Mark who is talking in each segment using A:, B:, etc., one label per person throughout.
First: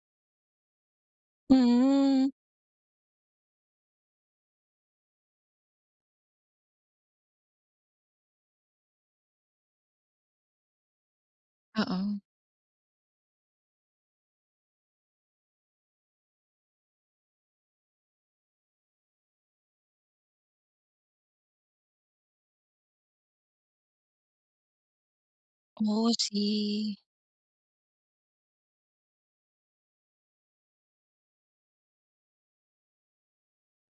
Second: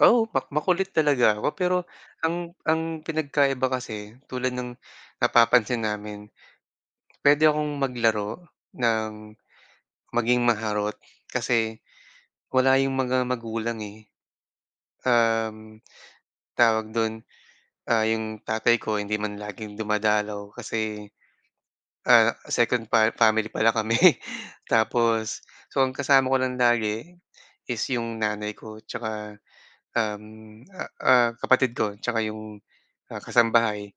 A: Oo, mak makulit talaga ako, pero
B: Hmm.
A: ang ang pinagkaiba kasi tulad ngnapapansin namin, pwede akong maglaro ng, maging maharot, kasi
B: Oo.
A: wala 'yung mga magulang eh. Um, tawag do'n, ah, 'yung tatay ko hindi man laging dumadalaw kasi, ah, second fa family pala kami. Tapos, so ang
B: Oh,
A: kasama ko lang
B: see.
A: lagi is 'yong nanay ko 'tsaka, um, ah, ah, kapatid ko 'tsaka 'yong ah, kasambahay.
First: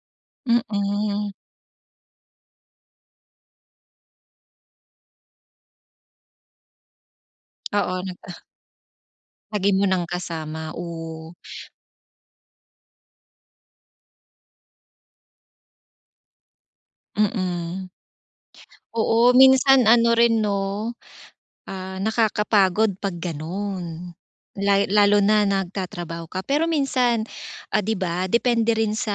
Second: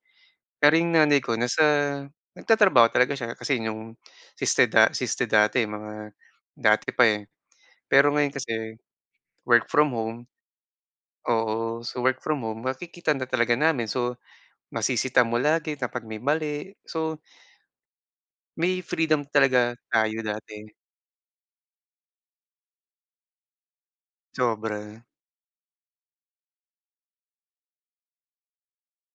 A: Pero 'yung nanay
B: hm.
A: ko nasa nagtatrabaho talaga siya kasi 'yong, siste da siste dati, mga dati pa, eh.
B: Oo,
A: Pero
B: nag
A: ngayon
B: ah
A: kasi work
B: Lagi mo
A: from
B: nang
A: home
B: kasama, oh.
A: Oo. So, work from home makikita na talaga namin. So, masisita mo lagi kapag may mali. So
B: Mhm.
A: may freedom
B: Oo,
A: talaga
B: minsan ano
A: tayo
B: rin,
A: dati.
B: 'no, ah, nakakapagod 'pag gano'n. La
A: Sobra.
B: lalo na nagtatrabaho ka. Pero minsan,'di ba, depende rin sa,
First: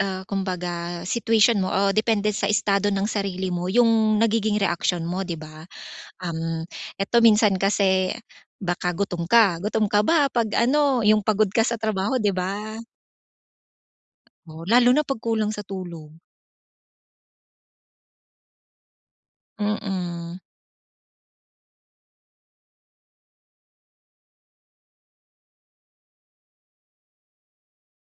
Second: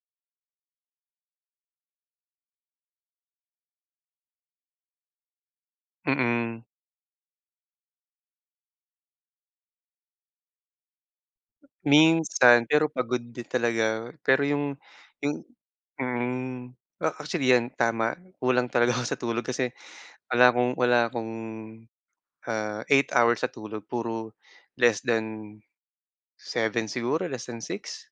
B: ah, kumbaga situation mo o depende sa estado ng sarili mo 'yung nagiging reaksyon mo, 'di ba?
A: Mm.
B: Uhm, eto minsan kasi baka gutom ka. Gutom ka ba 'pag ano, 'yung pagod ka sa trabaho, di
A: Minsan,
B: ba?
A: pero pagod din talaga ako eh. Pero
B: Oo,
A: 'yung,
B: lalo na 'pag
A: 'yung
B: kulang sa tulog.
A: mm. A actually yan, tama. Kulang talaga ako sa tulog kasi
B: Mm.
A: wala akong wala akong, ah, 8 hours sa tulog, puro ;less than 7 siguro less than 6?